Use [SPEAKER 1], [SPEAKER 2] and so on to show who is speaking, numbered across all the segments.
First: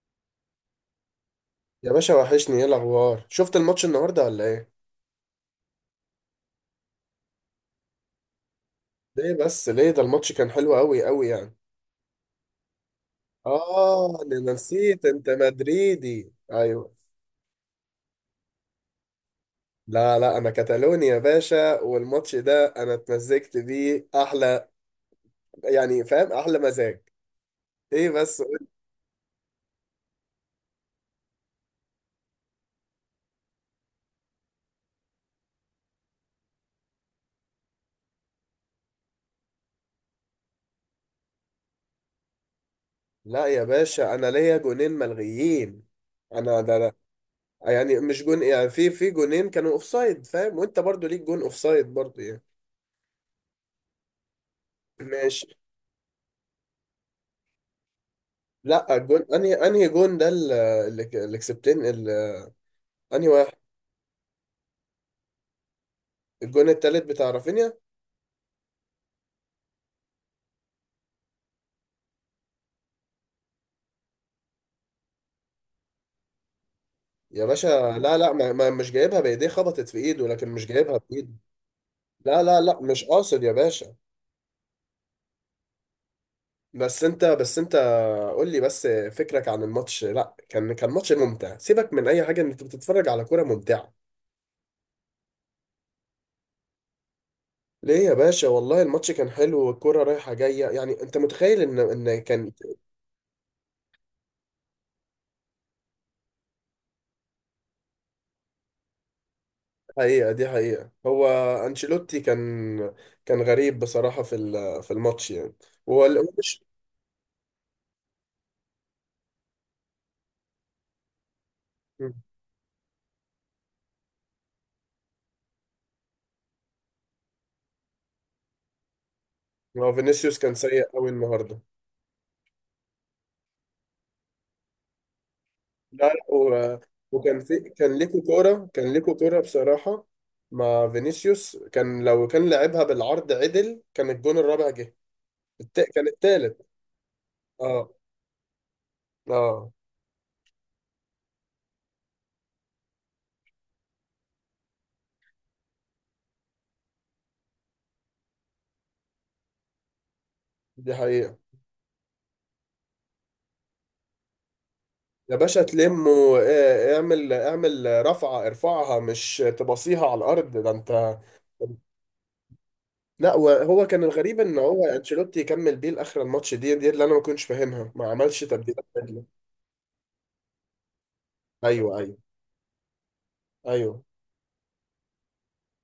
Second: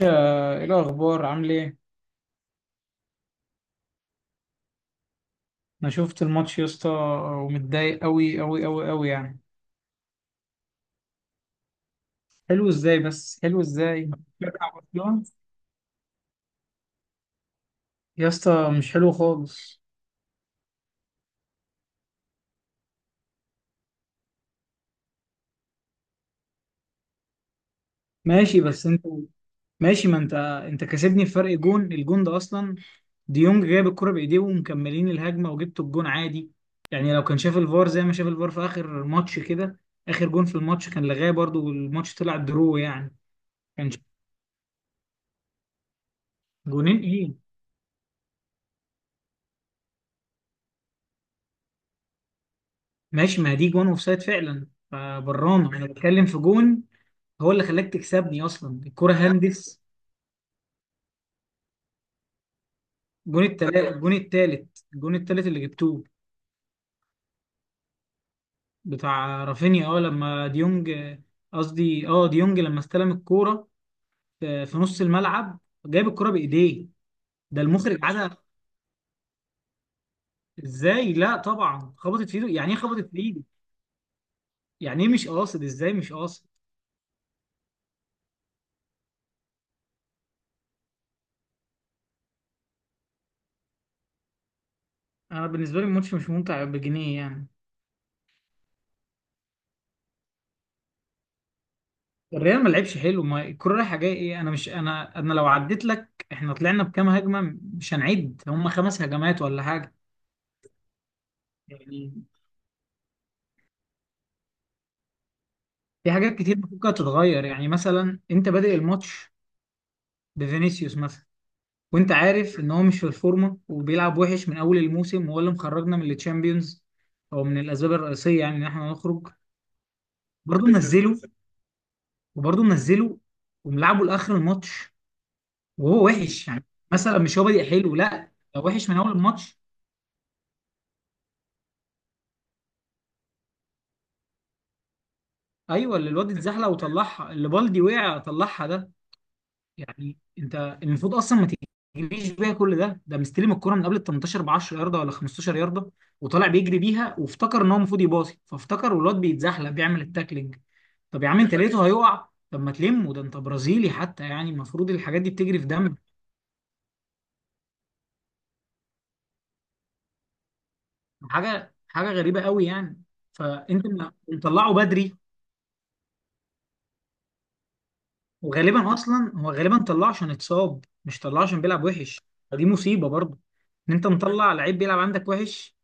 [SPEAKER 1] ايه الاخبار، عامل ايه؟
[SPEAKER 2] يا باشا وحشني، ايه الاخبار؟ شفت الماتش النهارده ولا ايه؟
[SPEAKER 1] انا شفت الماتش يا اسطى، ومتضايق قوي قوي قوي قوي يعني.
[SPEAKER 2] ليه بس ليه؟ ده الماتش كان حلو قوي قوي يعني.
[SPEAKER 1] حلو ازاي؟ بس حلو ازاي؟
[SPEAKER 2] اه، ده انا
[SPEAKER 1] بشجع
[SPEAKER 2] نسيت،
[SPEAKER 1] برشلونة
[SPEAKER 2] انت مدريدي. ايوه.
[SPEAKER 1] يا اسطى، مش حلو خالص.
[SPEAKER 2] لا لا، انا كتالوني يا باشا، والماتش ده انا اتمزجت بيه احلى، يعني فاهم؟ احلى مزاج. ايه بس؟
[SPEAKER 1] ماشي بس انت، ماشي ما انت كسبني بفرق جون. الجون ده اصلا ديونج جايب الكرة بايديه ومكملين الهجمة وجبت الجون عادي، يعني لو كان شاف الفار زي ما شاف الفار في اخر ماتش كده، اخر جون في الماتش كان لغاه برضو والماتش طلع درو يعني.
[SPEAKER 2] لا يا
[SPEAKER 1] كان
[SPEAKER 2] باشا، انا ليا جونين ملغيين. انا ده لا.
[SPEAKER 1] جونين ايه؟
[SPEAKER 2] يعني مش جون يعني، في جونين كانوا اوفسايد، فاهم؟ وانت برضو ليك جون اوفسايد برضو يعني.
[SPEAKER 1] ماشي، ما دي جون اوف سايد فعلا،
[SPEAKER 2] ماشي.
[SPEAKER 1] فبرانه انا بتكلم في جون. هو اللي خلاك تكسبني اصلا
[SPEAKER 2] لا،
[SPEAKER 1] الكرة
[SPEAKER 2] الجون انهي
[SPEAKER 1] هندس.
[SPEAKER 2] انهي جون ده؟ ال- اللي ك- اللي كسبتين ال- انهي
[SPEAKER 1] الجون
[SPEAKER 2] واحد؟
[SPEAKER 1] التلا الجون التالت الجون التالت اللي جبتوه
[SPEAKER 2] الجون التالت بتاع رافينيا.
[SPEAKER 1] بتاع رافينيا. اه لما ديونج، قصدي اه ديونج لما استلم الكورة في نص الملعب، جايب الكورة بايديه
[SPEAKER 2] يا
[SPEAKER 1] ده
[SPEAKER 2] باشا،
[SPEAKER 1] المخرج
[SPEAKER 2] لا لا،
[SPEAKER 1] عادها.
[SPEAKER 2] ما ما مش جايبها بايديه، خبطت في ايده، لكن مش جايبها
[SPEAKER 1] ازاي؟
[SPEAKER 2] بايده.
[SPEAKER 1] لا طبعا خبطت في
[SPEAKER 2] لا
[SPEAKER 1] ايده،
[SPEAKER 2] لا
[SPEAKER 1] يعني ايه
[SPEAKER 2] لا، مش
[SPEAKER 1] خبطت في ايده؟
[SPEAKER 2] قاصد يا باشا.
[SPEAKER 1] يعني ايه مش قاصد؟ ازاي مش قاصد؟
[SPEAKER 2] بس انت، قول لي بس فكرك عن الماتش. لا، كان ماتش ممتع، سيبك من اي حاجه، ان انت بتتفرج على كوره ممتعه.
[SPEAKER 1] انا بالنسبة لي الماتش مش ممتع بجنيه يعني.
[SPEAKER 2] ليه يا باشا؟ والله الماتش كان حلو، والكوره رايحه جايه، يعني انت متخيل ان كان؟
[SPEAKER 1] الريال ما لعبش حلو، ما الكرة رايحة جاية ايه، انا مش، انا لو عديت لك احنا طلعنا بكام هجمة، مش هنعد هم خمس هجمات ولا حاجة.
[SPEAKER 2] حقيقة، دي حقيقة. هو
[SPEAKER 1] يعني
[SPEAKER 2] أنشيلوتي كان، كان غريب بصراحة في الماتش يعني. هو
[SPEAKER 1] في
[SPEAKER 2] ال-
[SPEAKER 1] حاجات كتير
[SPEAKER 2] مش-
[SPEAKER 1] ممكن تتغير، يعني مثلا انت بادئ الماتش بفينيسيوس مثلا، وانت عارف ان هو مش في الفورمة وبيلعب وحش من اول الموسم، وهو اللي مخرجنا من التشامبيونز او من الاسباب الرئيسية يعني ان احنا نخرج.
[SPEAKER 2] هو فينيسيوس كان
[SPEAKER 1] برضه
[SPEAKER 2] سيء قوي
[SPEAKER 1] منزله،
[SPEAKER 2] النهاردة.
[SPEAKER 1] وبرضه منزله وملعبه لاخر الماتش، وهو
[SPEAKER 2] لا لا
[SPEAKER 1] وحش يعني.
[SPEAKER 2] هو-
[SPEAKER 1] مثلا مش
[SPEAKER 2] وكان
[SPEAKER 1] هو
[SPEAKER 2] في،
[SPEAKER 1] بادئ حلو، لا ده وحش
[SPEAKER 2] كان
[SPEAKER 1] من اول
[SPEAKER 2] ليكو كورة
[SPEAKER 1] الماتش.
[SPEAKER 2] بصراحة مع فينيسيوس، كان لو كان لعبها بالعرض عدل كان الجون الرابع جه.
[SPEAKER 1] ايوه
[SPEAKER 2] كان
[SPEAKER 1] اللي الواد
[SPEAKER 2] التالت.
[SPEAKER 1] اتزحلق وطلعها، اللي بالدي
[SPEAKER 2] اه،
[SPEAKER 1] وقع طلعها ده.
[SPEAKER 2] اه،
[SPEAKER 1] يعني انت المفروض اصلا ما تجريش بيها كل ده، ده مستلم الكرة من قبل ال 18 ب 10 ياردة ولا 15 ياردة، وطالع بيجري بيها وافتكر ان هو المفروض يباصي، فافتكر والواد بيتزحلق بيعمل التاكلينج.
[SPEAKER 2] دي
[SPEAKER 1] طب يا
[SPEAKER 2] حقيقة.
[SPEAKER 1] عم انت لقيته هيقع، طب ما تلمه، ده انت برازيلي حتى، يعني المفروض الحاجات دي
[SPEAKER 2] يا
[SPEAKER 1] بتجري
[SPEAKER 2] باشا
[SPEAKER 1] في دمك.
[SPEAKER 2] تلم، واعمل رفعة، ارفعها، مش تبصيها على الأرض، ده انت.
[SPEAKER 1] حاجه حاجه غريبه قوي يعني.
[SPEAKER 2] لا،
[SPEAKER 1] فانت
[SPEAKER 2] وهو كان الغريب ان
[SPEAKER 1] مطلعه
[SPEAKER 2] هو
[SPEAKER 1] بدري،
[SPEAKER 2] انشيلوتي يكمل بيه لاخر الماتش، دي اللي انا ما كنتش فاهمها، ما عملش تبديلات
[SPEAKER 1] وغالبا
[SPEAKER 2] بدري.
[SPEAKER 1] اصلا هو غالبا طلعه عشان اتصاب، مش طلعه عشان بيلعب
[SPEAKER 2] ايوه، ايوه،
[SPEAKER 1] وحش. فدي مصيبه برضه، ان
[SPEAKER 2] ايوه.
[SPEAKER 1] انت مطلع لعيب بيلعب عندك وحش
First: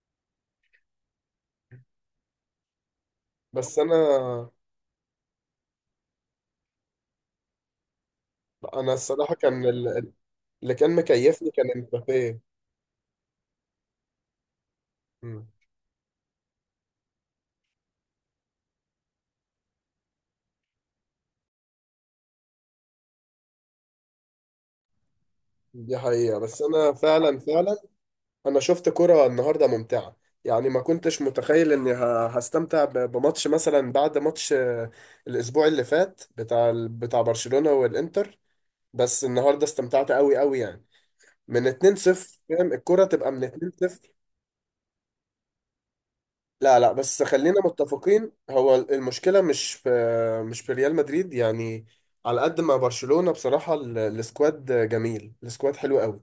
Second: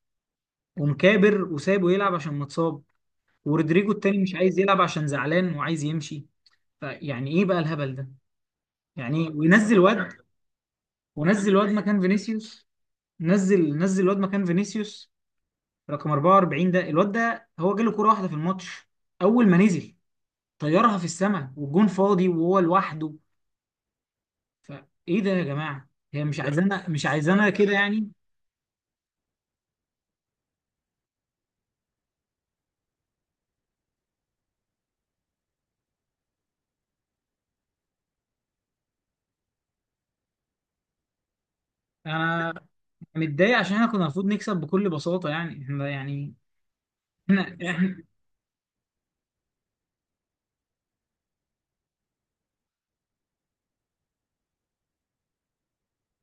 [SPEAKER 1] ومكابر وسابه يلعب عشان متصاب.
[SPEAKER 2] بس
[SPEAKER 1] ورودريجو
[SPEAKER 2] انا
[SPEAKER 1] التاني مش عايز يلعب عشان زعلان وعايز يمشي. فيعني ايه بقى الهبل ده؟
[SPEAKER 2] انا
[SPEAKER 1] يعني إيه؟
[SPEAKER 2] الصراحه كان
[SPEAKER 1] وينزل واد،
[SPEAKER 2] اللي كان مكيفني
[SPEAKER 1] ونزل
[SPEAKER 2] كان
[SPEAKER 1] واد مكان
[SPEAKER 2] امبابي.
[SPEAKER 1] فينيسيوس، نزل واد مكان فينيسيوس
[SPEAKER 2] مم.
[SPEAKER 1] رقم 44. ده الواد ده هو جاله كرة واحدة في الماتش، اول ما نزل طيرها في السماء والجون فاضي وهو لوحده. فايه ده يا جماعه؟
[SPEAKER 2] دي
[SPEAKER 1] هي
[SPEAKER 2] حقيقه،
[SPEAKER 1] مش
[SPEAKER 2] بس
[SPEAKER 1] عايزانا،
[SPEAKER 2] انا
[SPEAKER 1] مش
[SPEAKER 2] فعلا
[SPEAKER 1] عايزانا كده
[SPEAKER 2] فعلا
[SPEAKER 1] يعني.
[SPEAKER 2] انا شفت كره النهارده ممتعه، يعني ما كنتش متخيل اني هستمتع بماتش مثلا، بعد ماتش الاسبوع اللي فات بتاع بتاع برشلونه والانتر. بس النهارده استمتعت قوي قوي يعني، من 2-0،
[SPEAKER 1] انا
[SPEAKER 2] فاهم الكرة تبقى من
[SPEAKER 1] متضايق عشان احنا كنا
[SPEAKER 2] 2-0.
[SPEAKER 1] المفروض نكسب بكل بساطه يعني. احنا يعني
[SPEAKER 2] لا لا، بس
[SPEAKER 1] احنا,
[SPEAKER 2] خلينا
[SPEAKER 1] احنا
[SPEAKER 2] متفقين، هو المشكلة مش في، مش في ريال مدريد يعني. على قد ما برشلونة بصراحة، السكواد جميل، السكواد حلو قوي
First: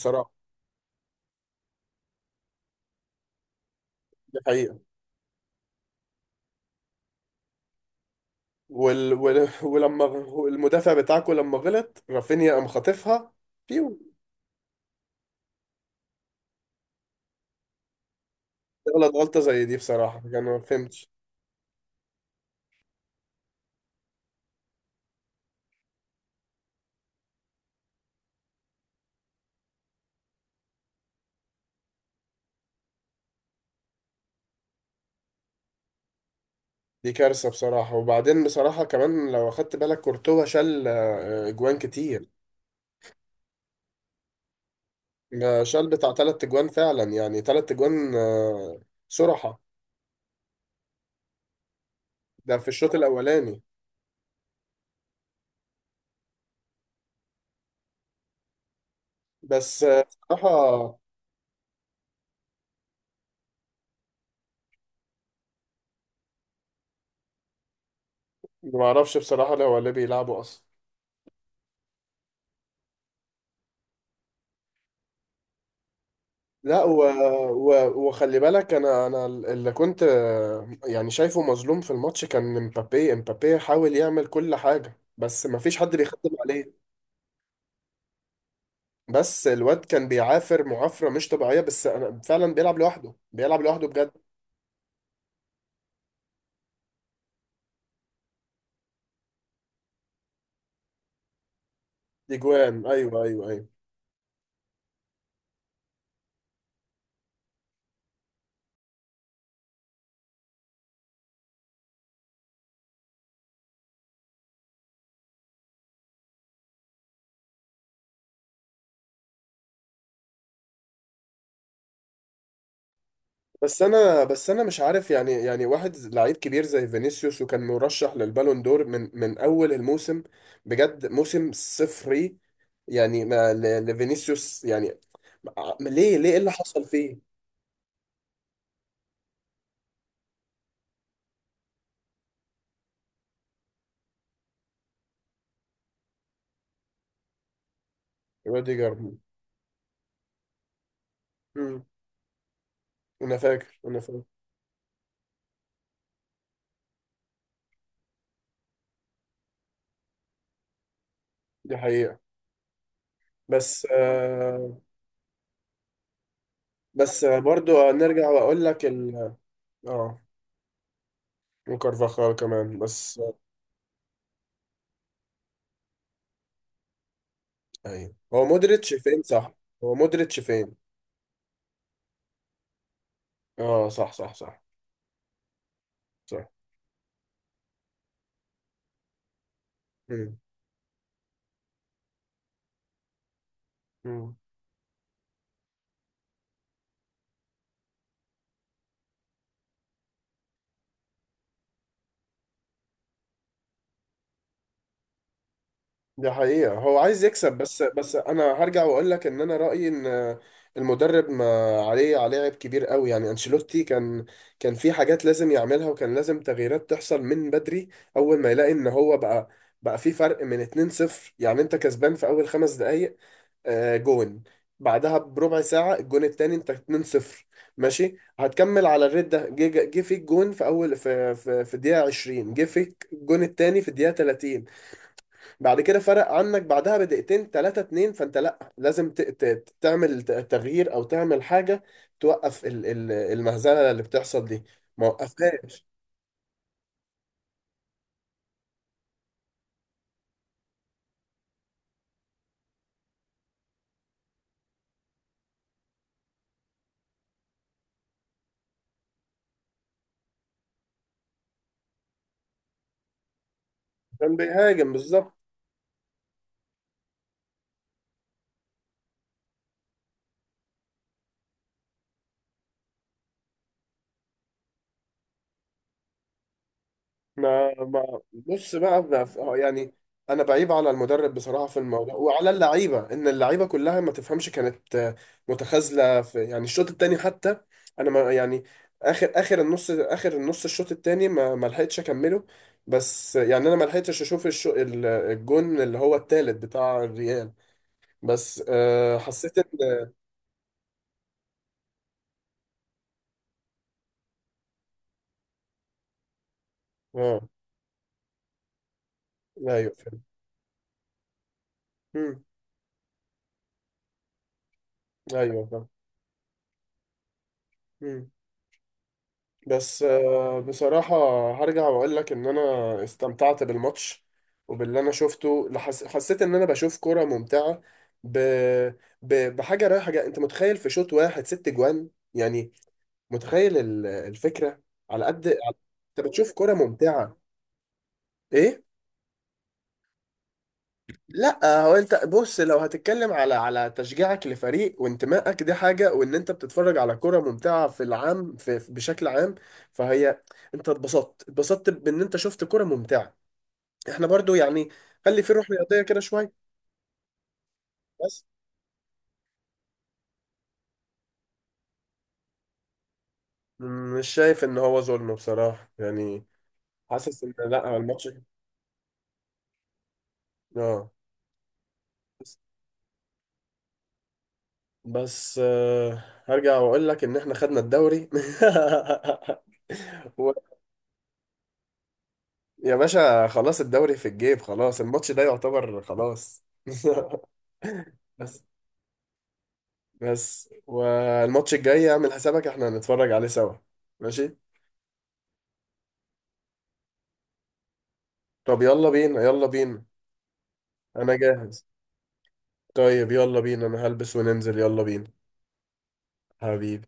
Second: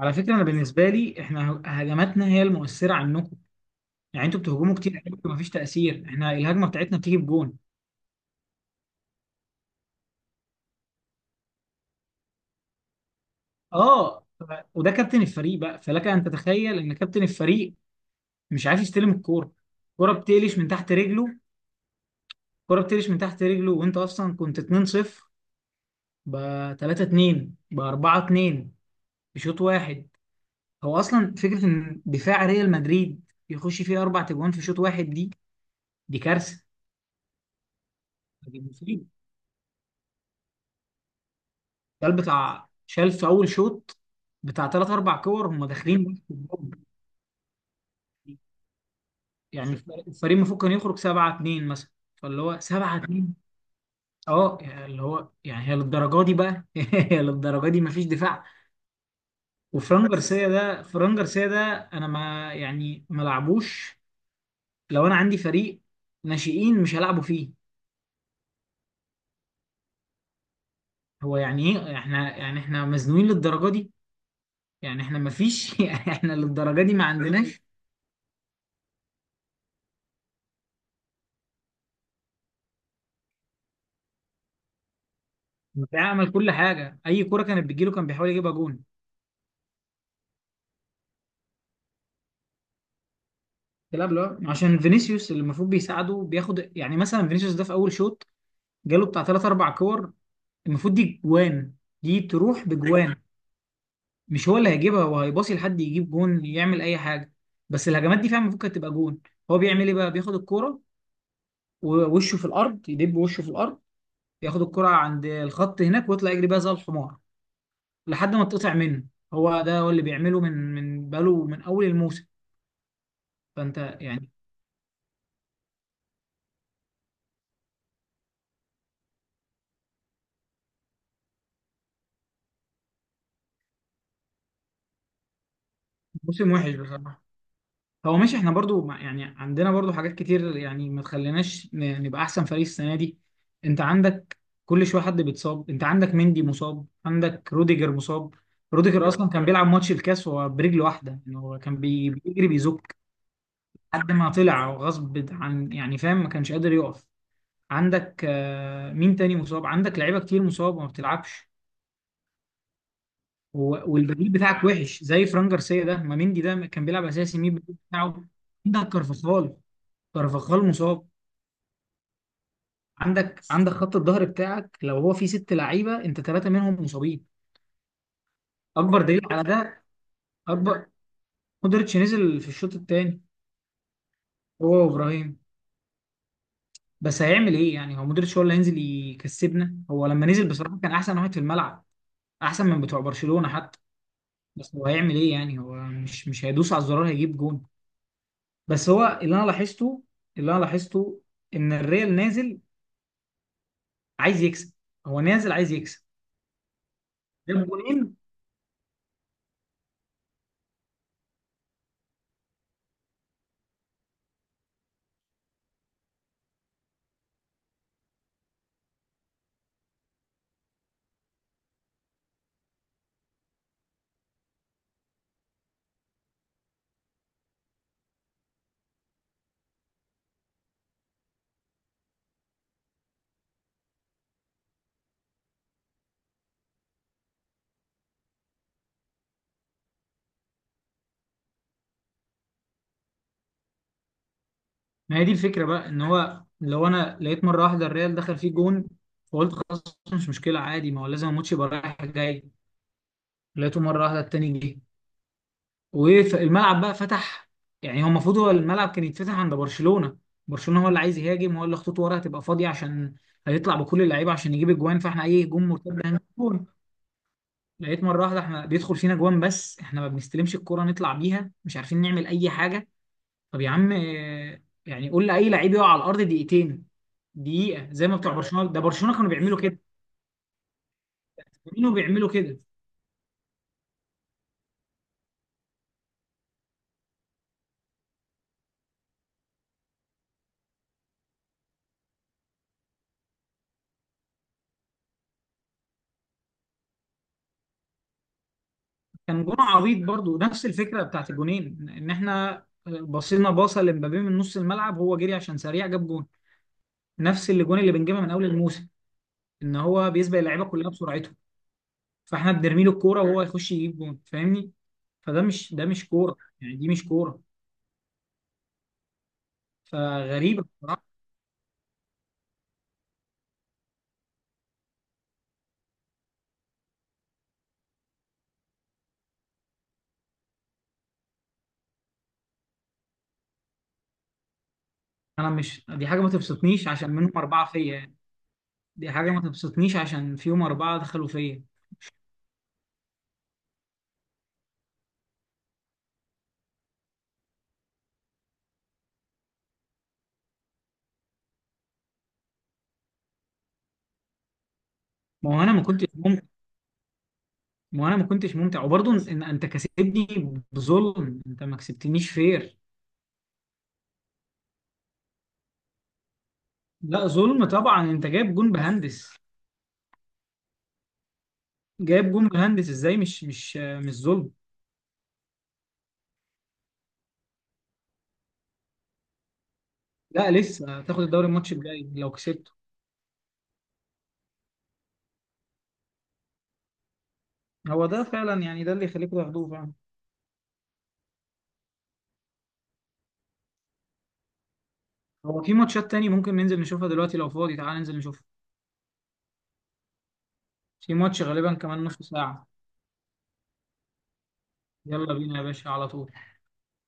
[SPEAKER 1] على فكره انا بالنسبه لي احنا هجماتنا هي المؤثره عنكم، يعني
[SPEAKER 2] دي
[SPEAKER 1] انتوا بتهجموا
[SPEAKER 2] حقيقة.
[SPEAKER 1] كتير قوي ومفيش تاثير، احنا الهجمه بتاعتنا بتيجي بجون.
[SPEAKER 2] ولما المدافع بتاعكو لما غلط، رافينيا قام خاطفها فيو.
[SPEAKER 1] اه وده كابتن الفريق بقى، فلك ان تتخيل ان كابتن الفريق مش عارف يستلم
[SPEAKER 2] غلط غلطة
[SPEAKER 1] الكوره.
[SPEAKER 2] زي دي
[SPEAKER 1] الكوره
[SPEAKER 2] بصراحة، يعني ما
[SPEAKER 1] بتقلش من تحت
[SPEAKER 2] فهمتش.
[SPEAKER 1] رجله، الكوره بتقلش من تحت رجله وانت اصلا كنت 2-0 ب 3-2 ب 4-2 بشوط واحد. هو اصلا فكره ان دفاع ريال مدريد يخش فيه اربع تجوان في شوط واحد، دي كارثه،
[SPEAKER 2] دي كارثة بصراحة، وبعدين
[SPEAKER 1] دي
[SPEAKER 2] بصراحة
[SPEAKER 1] مصيبه.
[SPEAKER 2] كمان لو أخدت بالك، كورتوا شال أجوان
[SPEAKER 1] الريال
[SPEAKER 2] كتير.
[SPEAKER 1] بتاع شال في اول شوط، بتاع ثلاث اربع كور
[SPEAKER 2] ده
[SPEAKER 1] هم
[SPEAKER 2] شال
[SPEAKER 1] داخلين
[SPEAKER 2] بتاع
[SPEAKER 1] بس في
[SPEAKER 2] تلات تجوان
[SPEAKER 1] الجون.
[SPEAKER 2] فعلا، يعني تلات تجوان صراحة.
[SPEAKER 1] يعني الفريق المفروض كان يخرج 7-2 مثلا، فاللي
[SPEAKER 2] ده
[SPEAKER 1] هو
[SPEAKER 2] في الشوط
[SPEAKER 1] 7-2.
[SPEAKER 2] الأولاني.
[SPEAKER 1] اه يعني اللي هو يعني، هي للدرجه دي بقى؟ هي للدرجه دي مفيش دفاع.
[SPEAKER 2] بس آه،
[SPEAKER 1] وفران جارسيا ده،
[SPEAKER 2] بصراحة،
[SPEAKER 1] فران جارسيا ده انا ما يعني ما لعبوش. لو انا عندي فريق ناشئين مش هلعبه فيه.
[SPEAKER 2] ما أعرفش بصراحة لو هو اللي بيلعبوا أصلا.
[SPEAKER 1] هو يعني ايه، احنا يعني احنا مزنوقين للدرجه دي؟ يعني احنا ما فيش يعني احنا للدرجه
[SPEAKER 2] لا،
[SPEAKER 1] دي ما عندناش
[SPEAKER 2] وخلي بالك، أنا اللي كنت يعني شايفه مظلوم في الماتش كان امبابي، حاول يعمل كل حاجة، بس ما فيش حد
[SPEAKER 1] دفاع.
[SPEAKER 2] بيخدم
[SPEAKER 1] عمل كل
[SPEAKER 2] عليه.
[SPEAKER 1] حاجه، اي كره كانت بتجيله كان بيحاول يجيبها جون.
[SPEAKER 2] بس الواد كان بيعافر معافرة مش طبيعية، بس أنا فعلا بيلعب لوحده، بيلعب لوحده بجد.
[SPEAKER 1] تلعب له عشان فينيسيوس اللي المفروض بيساعده بياخد، يعني مثلا فينيسيوس ده في اول شوط جاله بتاع ثلاث اربع كور، المفروض دي جوان، دي تروح
[SPEAKER 2] أجوان،
[SPEAKER 1] بجوان.
[SPEAKER 2] أيوه أيوه أيوه.
[SPEAKER 1] مش هو اللي هيجيبها، هو هيباصي لحد يجيب جون، يعمل اي حاجه، بس الهجمات دي فعلا المفروض كانت تبقى جون. هو بيعمل ايه بقى؟ بياخد الكوره ووشه في الارض، يدب وشه في الارض، ياخد الكرة عند الخط هناك ويطلع يجري بيها زي الحمار لحد ما تقطع منه. هو ده هو اللي بيعمله من بقاله من اول الموسم.
[SPEAKER 2] بس
[SPEAKER 1] فانت
[SPEAKER 2] انا،
[SPEAKER 1] يعني.
[SPEAKER 2] بس انا مش عارف يعني واحد لعيب كبير زي فينيسيوس وكان مرشح للبالون دور، من اول الموسم بجد موسم صفري يعني، ما ل- لفينيسيوس يعني؟ ليه؟ ليه؟ ايه اللي
[SPEAKER 1] موسم وحش
[SPEAKER 2] حصل فيه؟
[SPEAKER 1] بصراحه. هو ماشي احنا برضو يعني عندنا برضو حاجات كتير، يعني ما تخليناش نبقى احسن فريق السنه دي. انت عندك كل شويه حد بيتصاب، انت عندك مندي مصاب، عندك روديجر مصاب. روديجر
[SPEAKER 2] روديجر.
[SPEAKER 1] روديجر اصلا كان بيلعب ماتش الكاس وهو برجل واحده، يعني هو كان
[SPEAKER 2] مم.
[SPEAKER 1] بيجري بيزك
[SPEAKER 2] انا فاكر، انا
[SPEAKER 1] لحد
[SPEAKER 2] فاكر.
[SPEAKER 1] ما طلع غصب عن، يعني فاهم ما كانش قادر يقف. عندك آه، مين تاني مصاب؟ عندك لعيبه كتير مصاب وما بتلعبش.
[SPEAKER 2] دي حقيقة.
[SPEAKER 1] هو
[SPEAKER 2] بس
[SPEAKER 1] والبديل بتاعك
[SPEAKER 2] آه.
[SPEAKER 1] وحش زي فران جارسيا ده، ما مندي ده كان بيلعب
[SPEAKER 2] بس آه،
[SPEAKER 1] اساسي، مين
[SPEAKER 2] برضو
[SPEAKER 1] البديل بتاعه؟
[SPEAKER 2] نرجع واقول لك
[SPEAKER 1] عندك كارفاخال،
[SPEAKER 2] اه،
[SPEAKER 1] كارفاخال مصاب.
[SPEAKER 2] وكارفاخال كمان بس آه.
[SPEAKER 1] عندك خط الظهر بتاعك لو هو فيه ست لعيبه انت ثلاثه منهم مصابين.
[SPEAKER 2] ايوه، هو مودريتش
[SPEAKER 1] اكبر دليل
[SPEAKER 2] فين،
[SPEAKER 1] على
[SPEAKER 2] صح؟
[SPEAKER 1] ده،
[SPEAKER 2] هو مودريتش فين؟
[SPEAKER 1] اكبر. مودريتش نزل في الشوط الثاني
[SPEAKER 2] اه صح، صح، صح.
[SPEAKER 1] هو وابراهيم،
[SPEAKER 2] صح.
[SPEAKER 1] بس هيعمل ايه يعني؟ هو مودريتش هو اللي هينزل يكسبنا؟ هو لما
[SPEAKER 2] مم.
[SPEAKER 1] نزل بصراحه كان احسن واحد في الملعب، احسن من بتوع برشلونه حتى.
[SPEAKER 2] مم.
[SPEAKER 1] بس هو هيعمل ايه يعني، هو مش هيدوس على الزرار هيجيب جون. بس هو اللي انا لاحظته، اللي انا لاحظته ان الريال نازل عايز يكسب، هو نازل عايز يكسب،
[SPEAKER 2] دي حقيقة، هو عايز يكسب،
[SPEAKER 1] جاب
[SPEAKER 2] بس
[SPEAKER 1] جونين.
[SPEAKER 2] انا هرجع واقول لك ان انا رأيي ان المدرب ما، عليه عيب كبير قوي يعني. انشيلوتي كان، كان في حاجات لازم يعملها، وكان لازم تغييرات تحصل من بدري. اول ما يلاقي ان هو بقى، بقى في فرق من 2-0، يعني انت كسبان في اول خمس دقايق جون، بعدها بربع ساعة الجون التاني، انت 2-0 ماشي هتكمل على الريت ده. جه فيك جون في اول، في الدقيقة 20، جه فيك الجون التاني في الدقيقة 30. بعد كده فرق عنك بعدها بدقيقتين، تلاتة اتنين، فانت لا لازم تعمل، تغيير او تعمل حاجة، توقف المهزلة اللي بتحصل دي. ما
[SPEAKER 1] ما هي دي الفكره
[SPEAKER 2] وقفهاش.
[SPEAKER 1] بقى، ان هو لو انا لقيت مره واحده الريال دخل فيه جون فقلت خلاص، مش مشكله عادي، ما هو لازم الماتش يبقى رايح جاي. لقيته مره واحده التاني جه، والملعب بقى فتح. يعني هو المفروض هو الملعب كان يتفتح عند برشلونه، برشلونه هو اللي عايز يهاجم، هو اللي خطوط ورا هتبقى فاضيه عشان هيطلع بكل اللعيبه
[SPEAKER 2] كان
[SPEAKER 1] عشان يجيب
[SPEAKER 2] بيهاجم
[SPEAKER 1] اجوان، فاحنا
[SPEAKER 2] بالظبط.
[SPEAKER 1] اي هجوم مرتد هنجيب جون. لقيت مره واحده احنا بيدخل فينا جوان، بس احنا ما بنستلمش الكره نطلع بيها مش عارفين نعمل اي حاجه. طب يا عم آه، يعني قول لاي لعيب يقع على الارض دقيقتين،
[SPEAKER 2] ما
[SPEAKER 1] دقيقه، زي ما
[SPEAKER 2] ما
[SPEAKER 1] بتوع برشلونه،
[SPEAKER 2] بص
[SPEAKER 1] ده
[SPEAKER 2] بقى،
[SPEAKER 1] برشلونه كانوا بيعملوا كده،
[SPEAKER 2] يعني انا بعيب على المدرب بصراحه في
[SPEAKER 1] كانوا
[SPEAKER 2] الموضوع،
[SPEAKER 1] بيعملوا
[SPEAKER 2] وعلى
[SPEAKER 1] كده.
[SPEAKER 2] اللعيبه، ان اللعيبه كلها ما تفهمش، كانت متخاذله في يعني الشوط التاني حتى. انا ما يعني، اخر النص، الشوط التاني ما ما لحقتش اكمله. بس آه، يعني انا ما لحقتش اشوف الجون اللي هو التالت بتاع الريال، بس آه،
[SPEAKER 1] كان جون
[SPEAKER 2] حسيت
[SPEAKER 1] عبيط
[SPEAKER 2] ان،
[SPEAKER 1] برضو، نفس الفكره بتاعت الجونين ان احنا بصينا باصه لمبابي من نص الملعب، هو جري عشان سريع جاب جون.
[SPEAKER 2] اه.
[SPEAKER 1] نفس الجون اللي بنجيبها من اول الموسم، ان
[SPEAKER 2] ايوه
[SPEAKER 1] هو
[SPEAKER 2] فاهم.
[SPEAKER 1] بيسبق اللعيبه كلها بسرعته،
[SPEAKER 2] مم،
[SPEAKER 1] فاحنا بنرمي له الكوره وهو يخش يجيب جون فاهمني. فده
[SPEAKER 2] ايوه
[SPEAKER 1] مش، ده
[SPEAKER 2] فاهم.
[SPEAKER 1] مش كوره، يعني دي مش كوره،
[SPEAKER 2] مم. بس آه،
[SPEAKER 1] فغريبة بصراحة.
[SPEAKER 2] بصراحة هرجع وأقول لك إن أنا استمتعت بالماتش، وباللي أنا شفته حسيت إن أنا بشوف كرة ممتعة، ب... بحاجة رايحة جاية. أنت متخيل في شوط واحد ست جوان يعني؟ متخيل الفكرة؟ على قد
[SPEAKER 1] أنا
[SPEAKER 2] على-
[SPEAKER 1] مش، دي حاجة
[SPEAKER 2] أنت
[SPEAKER 1] ما
[SPEAKER 2] بتشوف كرة
[SPEAKER 1] تبسطنيش عشان منهم
[SPEAKER 2] ممتعة،
[SPEAKER 1] أربعة فيا يعني،
[SPEAKER 2] إيه؟
[SPEAKER 1] دي حاجة ما تبسطنيش عشان فيهم أربعة دخلوا فيا.
[SPEAKER 2] لا، هو انت بص، لو هتتكلم على تشجيعك لفريق وانتمائك دي حاجة، وان انت بتتفرج على كرة ممتعة في العام، بشكل عام، فهي، انت اتبسطت، بان انت شفت كرة ممتعة. احنا برضو يعني خلي في
[SPEAKER 1] ما هو
[SPEAKER 2] روح
[SPEAKER 1] أنا ما
[SPEAKER 2] رياضية
[SPEAKER 1] كنتش
[SPEAKER 2] كده
[SPEAKER 1] ممتع،
[SPEAKER 2] شوية.
[SPEAKER 1] ما هو أنا ما
[SPEAKER 2] بس،
[SPEAKER 1] كنتش ممتع وبرضه إن أنت كسبني بظلم، أنت ما كسبتنيش فير.
[SPEAKER 2] مش شايف ان هو ظلم بصراحة يعني.
[SPEAKER 1] لا
[SPEAKER 2] حاسس ان
[SPEAKER 1] ظلم
[SPEAKER 2] لا، هو
[SPEAKER 1] طبعا، أنت
[SPEAKER 2] الماتش،
[SPEAKER 1] جايب جون بهندس،
[SPEAKER 2] اه.
[SPEAKER 1] جايب جون
[SPEAKER 2] بس،
[SPEAKER 1] بهندس إزاي؟ مش ظلم؟
[SPEAKER 2] بس، آه، هرجع واقول لك ان احنا خدنا الدوري.
[SPEAKER 1] لا
[SPEAKER 2] و...
[SPEAKER 1] لسه تاخد الدوري، الماتش الجاي لو كسبته.
[SPEAKER 2] يا باشا خلاص، الدوري في الجيب، خلاص الماتش ده يعتبر خلاص.
[SPEAKER 1] هو ده فعلا
[SPEAKER 2] بس،
[SPEAKER 1] يعني، ده اللي يخليكم تاخدوه فعلا.
[SPEAKER 2] بس والماتش الجاي اعمل حسابك احنا هنتفرج عليه سوا. ماشي.
[SPEAKER 1] هو في ماتشات تاني ممكن ننزل نشوفها دلوقتي، لو فاضي تعال ننزل نشوفها،
[SPEAKER 2] طب يلا بينا، يلا بينا.
[SPEAKER 1] في
[SPEAKER 2] انا
[SPEAKER 1] ماتش غالبا
[SPEAKER 2] جاهز.
[SPEAKER 1] كمان نص ساعة.
[SPEAKER 2] طيب يلا بينا، انا هلبس وننزل، يلا بينا.
[SPEAKER 1] يلا بينا يا باشا على طول.
[SPEAKER 2] حبيبي،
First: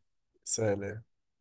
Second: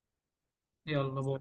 [SPEAKER 2] سلام.
[SPEAKER 1] يلا باي.